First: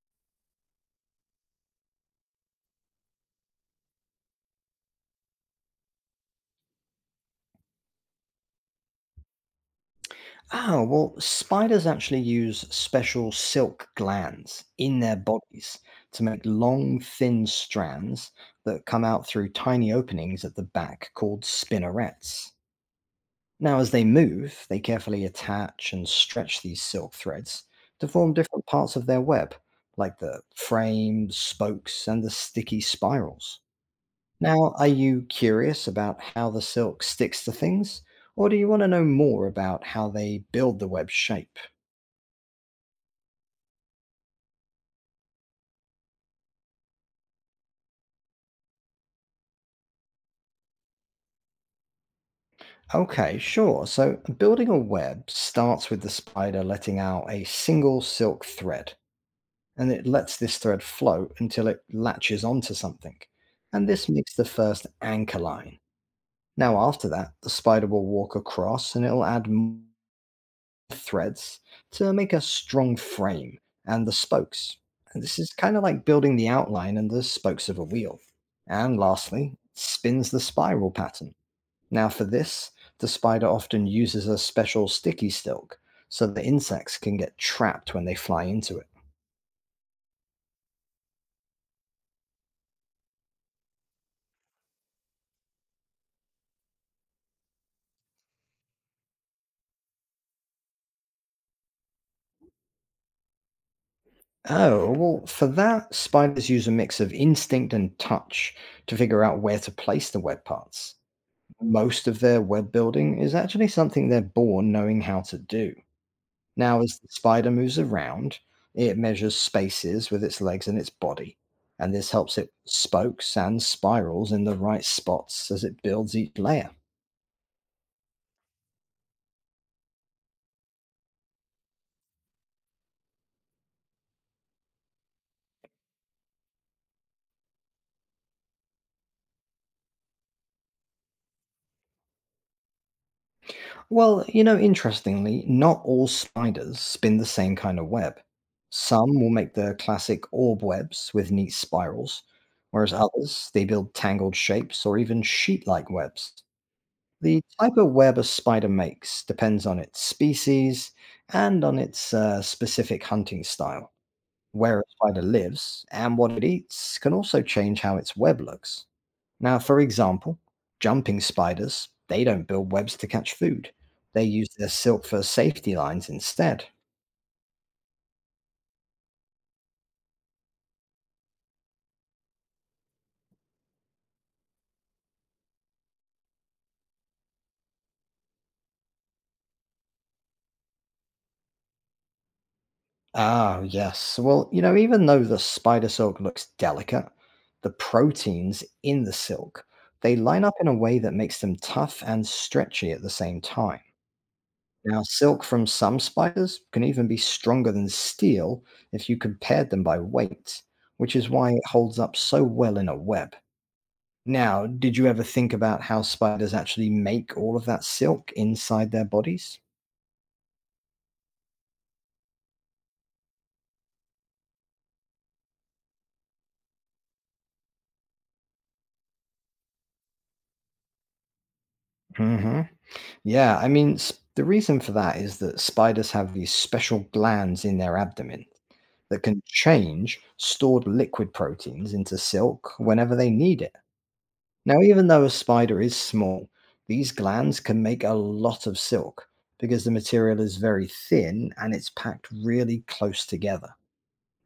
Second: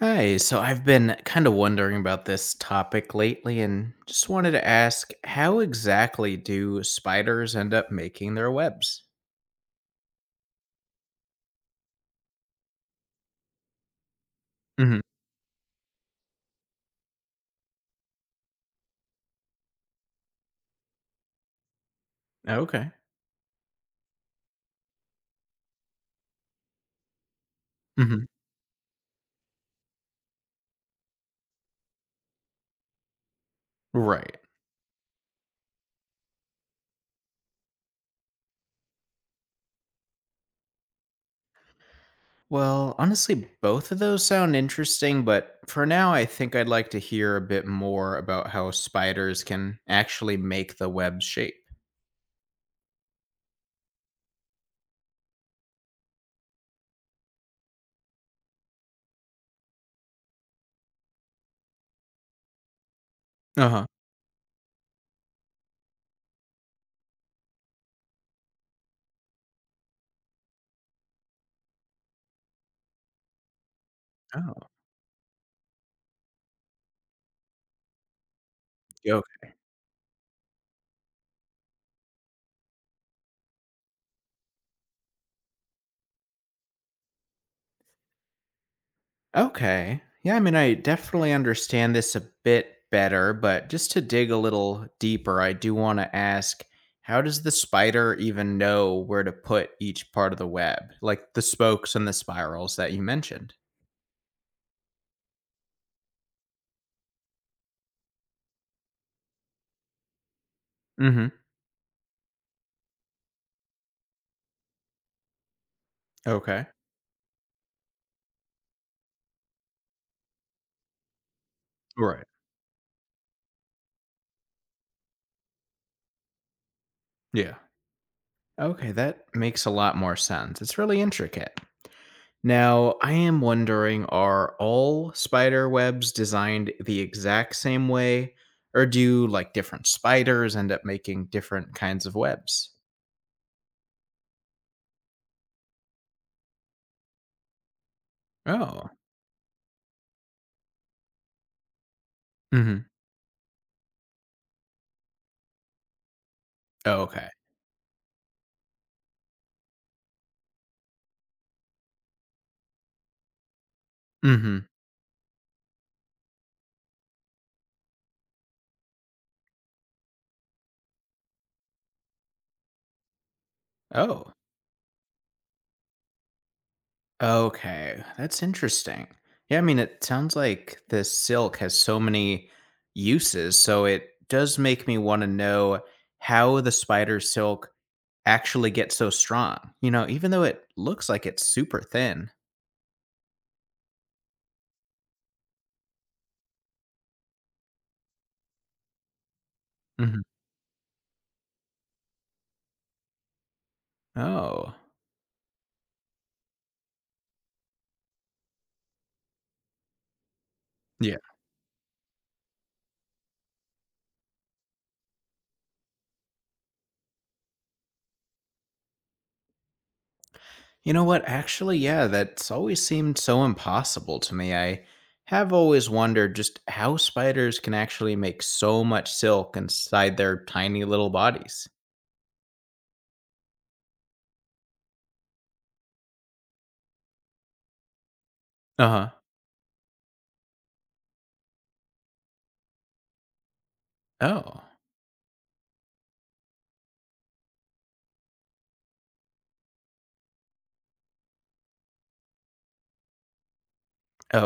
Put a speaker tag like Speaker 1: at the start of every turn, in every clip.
Speaker 1: Hi, so I've been kind of wondering about this topic lately and just wanted to ask, how exactly do spiders end up making their webs?
Speaker 2: Oh, well, spiders actually use special silk glands in
Speaker 1: Hmm.
Speaker 2: their bodies to make long, thin strands that come out through tiny openings at the back called spinnerets.
Speaker 1: Okay.
Speaker 2: Now, as they move, they carefully attach and stretch these silk threads to
Speaker 1: Hmm.
Speaker 2: form different parts of their web, like the frame, spokes, and the sticky spirals.
Speaker 1: Right.
Speaker 2: Now, are you curious about how the silk sticks to things, or do you want to know more about how they build the web's shape?
Speaker 1: Well, honestly, both of those sound interesting, but for now, I think I'd like to hear a bit more about how spiders can actually make the web shape.
Speaker 2: Okay, sure. So building a web starts with the spider letting out a single silk thread, and it lets this thread float until it latches onto something.
Speaker 1: Uh huh.
Speaker 2: And this makes the first anchor line. Now, after that, the spider will walk across and it'll add more threads to make a strong frame and the
Speaker 1: Oh,
Speaker 2: spokes. And this is kind of like building the outline and the spokes of a wheel. And
Speaker 1: go.
Speaker 2: lastly, it spins the spiral pattern now, for this, the spider often uses a special sticky silk so that insects can get trapped when they fly into it.
Speaker 1: Okay. Yeah, I definitely understand this a bit better, but just to dig a little deeper, I do want to ask, how does the spider even know where to put each part of the web, like the spokes and the spirals that you mentioned?
Speaker 2: Oh, well, for that, spiders use a mix of instinct and touch to figure out where to place the web parts.
Speaker 1: Hmm.
Speaker 2: Most of their web building is actually something they're born knowing how to do.
Speaker 1: Okay.
Speaker 2: Now, as the spider moves around, it measures spaces with its legs and its body, and this
Speaker 1: Right.
Speaker 2: helps it spokes and spirals in the right spots as it builds each layer.
Speaker 1: Yeah. Okay, that makes a lot more sense. It's really intricate. Now, I am wondering, are all spider webs designed the exact same way, or do like different spiders end up making different kinds of webs?
Speaker 2: Well, you know, interestingly, not all spiders spin the same kind of web.
Speaker 1: Oh.
Speaker 2: Some will make the classic orb webs with neat spirals,
Speaker 1: Hmm.
Speaker 2: whereas others, they build tangled shapes or even sheet like webs.
Speaker 1: Okay.
Speaker 2: The type of web a spider makes depends on its species and on its specific hunting style.
Speaker 1: Hmm.
Speaker 2: Where a spider lives and what it eats can also change how its web looks. Now, for example, jumping spiders, they don't build webs to catch food. They
Speaker 1: Oh.
Speaker 2: use their silk for safety lines instead.
Speaker 1: Okay. That's interesting. Yeah, it sounds like this silk has so many uses, so it does make me want to know how the spider silk actually gets so strong, even though it looks like it's super thin.
Speaker 2: Ah, yes. Well, you know, even though the spider silk looks delicate, the proteins in the silk, they line up in a way that makes them tough and stretchy at the same time.
Speaker 1: Oh.
Speaker 2: Now, silk from some spiders can even be stronger than steel if you compared them by weight, which
Speaker 1: Yeah.
Speaker 2: is why it holds up so well in a web. Now, did you ever think about how spiders actually make all of that silk inside their bodies?
Speaker 1: You know what? Actually, yeah, that's always seemed so impossible to me. I have always wondered just how spiders can actually make so much silk inside their tiny little bodies.
Speaker 2: Hmm. Yeah, I mean, the reason for that is that spiders have these special glands in their abdomen
Speaker 1: Uh huh.
Speaker 2: that can change stored liquid proteins into silk whenever they need it.
Speaker 1: Oh.
Speaker 2: Now, even though a spider is small, these glands can make a lot of silk because the material is very thin and it's packed really close together.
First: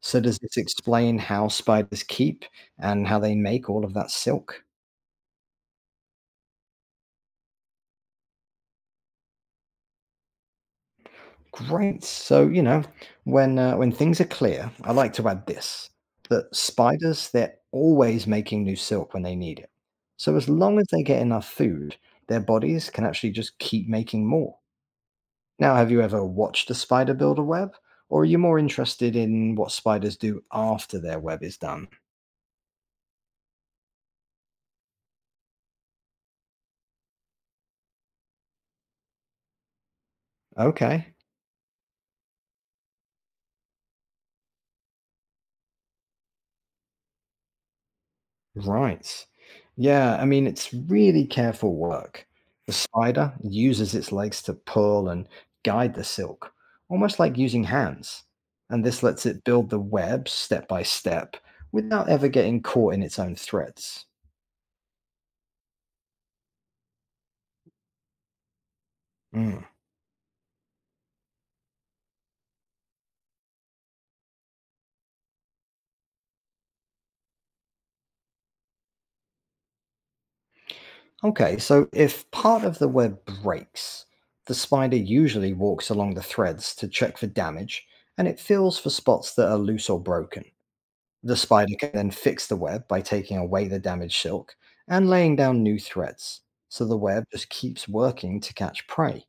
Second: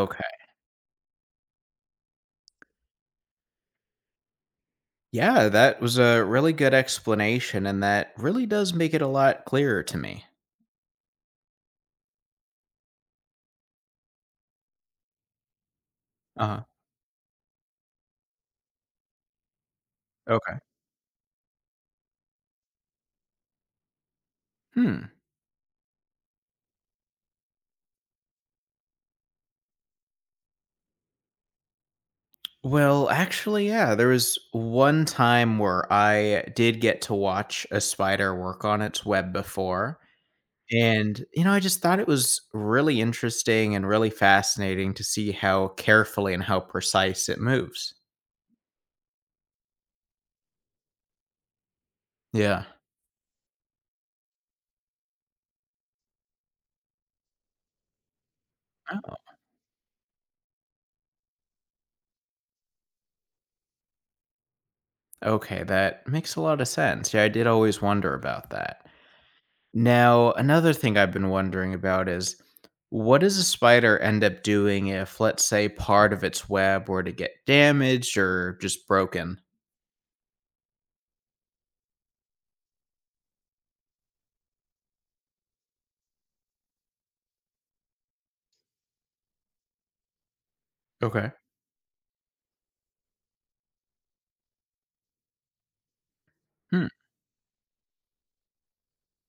Speaker 2: So does this explain how spiders keep and how they make all of that silk?
Speaker 1: Yeah, that was a really good explanation, and that really does make it a lot clearer to me.
Speaker 2: Great. So, when things are clear, I like to add this
Speaker 1: Uh
Speaker 2: that
Speaker 1: huh.
Speaker 2: spiders, they're always making new silk when they need it. So as
Speaker 1: Okay.
Speaker 2: long as they get enough food, their bodies can actually just keep making more.
Speaker 1: Hmm.
Speaker 2: Now, have you ever watched a spider build a web? Or are you more interested in what spiders do after their web is done?
Speaker 1: Well, actually, yeah, there was one time where I did get to watch a spider work on its web before.
Speaker 2: Okay.
Speaker 1: And, I just thought it was really interesting and really fascinating to see how carefully and how precise it moves.
Speaker 2: Right. Yeah, I mean, it's really careful work.
Speaker 1: Yeah.
Speaker 2: The spider uses its legs to pull and guide the silk, almost like using hands. And this lets
Speaker 1: Oh,
Speaker 2: it build the web step by step without ever getting caught in its own threads.
Speaker 1: okay. That makes a lot of sense. Yeah, I did always wonder about that.
Speaker 2: Mm.
Speaker 1: Now, another thing I've been wondering about is, what does a spider end up doing if, let's say, part of its web were to get damaged or just broken?
Speaker 2: Okay, so if part of the web breaks, the spider usually walks along the threads to check for damage and it feels for spots that are loose or broken.
Speaker 1: Okay.
Speaker 2: The spider can then fix the web by taking away the damaged silk and laying down new threads. So
Speaker 1: Hmm.
Speaker 2: the web just keeps working to catch prey.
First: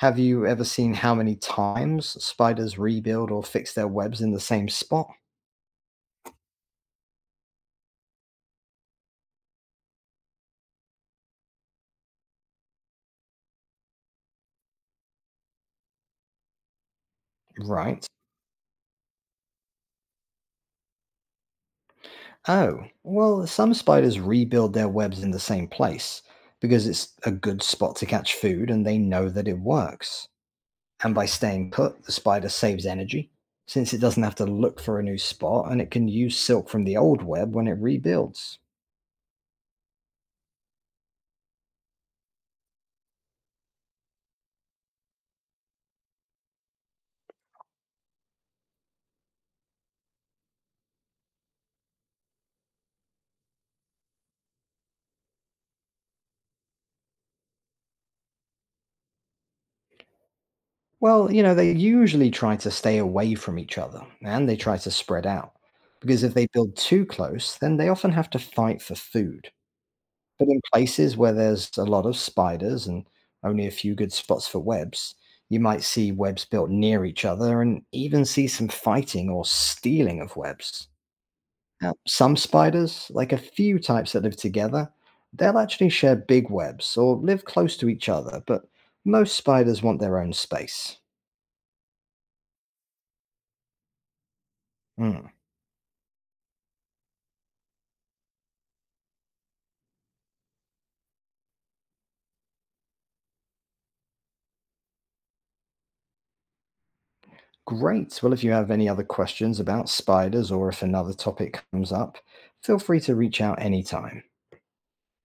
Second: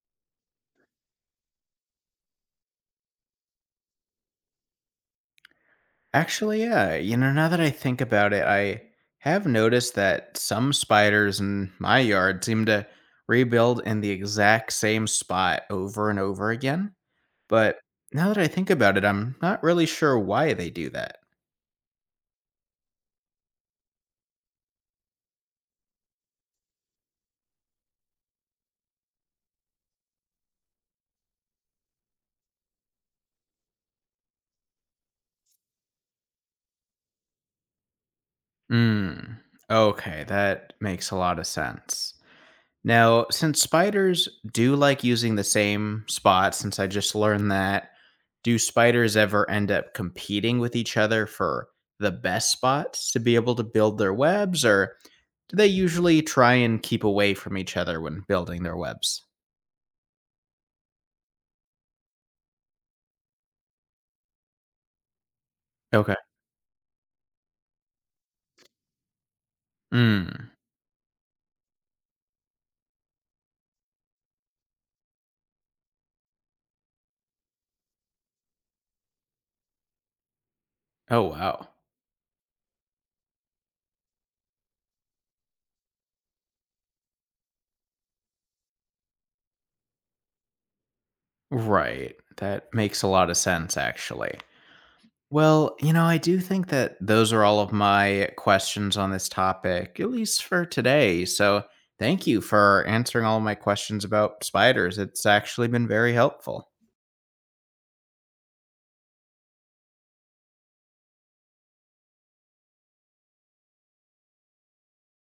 Speaker 2: Have you ever seen how many times spiders rebuild or fix their webs in the same spot?
Speaker 1: Actually, yeah. Now that I think about it, I have noticed that some spiders in my yard seem to rebuild in the exact same spot over and over again. But
Speaker 2: Right.
Speaker 1: now that I think about it, I'm not really sure why they do that.
Speaker 2: Oh, well, some spiders rebuild their webs in the same place because it's a good spot to catch food and they know that it works. And by staying put, the spider saves energy since it doesn't have to look for a new spot and it can use silk from the old web when it rebuilds.
Speaker 1: Hmm. Okay, that makes a lot of sense. Now, since spiders do like using the same spot, since I just learned that, do spiders ever end up competing with each other for the best spots to be able to build their webs, or do they usually try and keep away from each other when building their webs?
Speaker 2: Well, you know, they usually try to stay away from each other and they try to spread out
Speaker 1: Okay.
Speaker 2: because if they build too close, then they often have to fight for food. But
Speaker 1: Mm.
Speaker 2: in places where there's a lot of spiders and only a few good spots for webs, you might see webs built near each other and even see some fighting or stealing of webs.
Speaker 1: Oh, wow.
Speaker 2: Now, some spiders, like a few types that live together, they'll actually share big webs or live close to each other, but most spiders want their own space.
Speaker 1: Right. That makes a lot of sense, actually.
Speaker 2: Mm.
Speaker 1: Well, I do think that those are all of my questions on this topic, at least for today. So, thank you for answering all my questions about spiders. It's actually been very helpful.
Speaker 2: Great. Well, if you have any other questions about spiders or if another topic comes up, feel free to reach out anytime.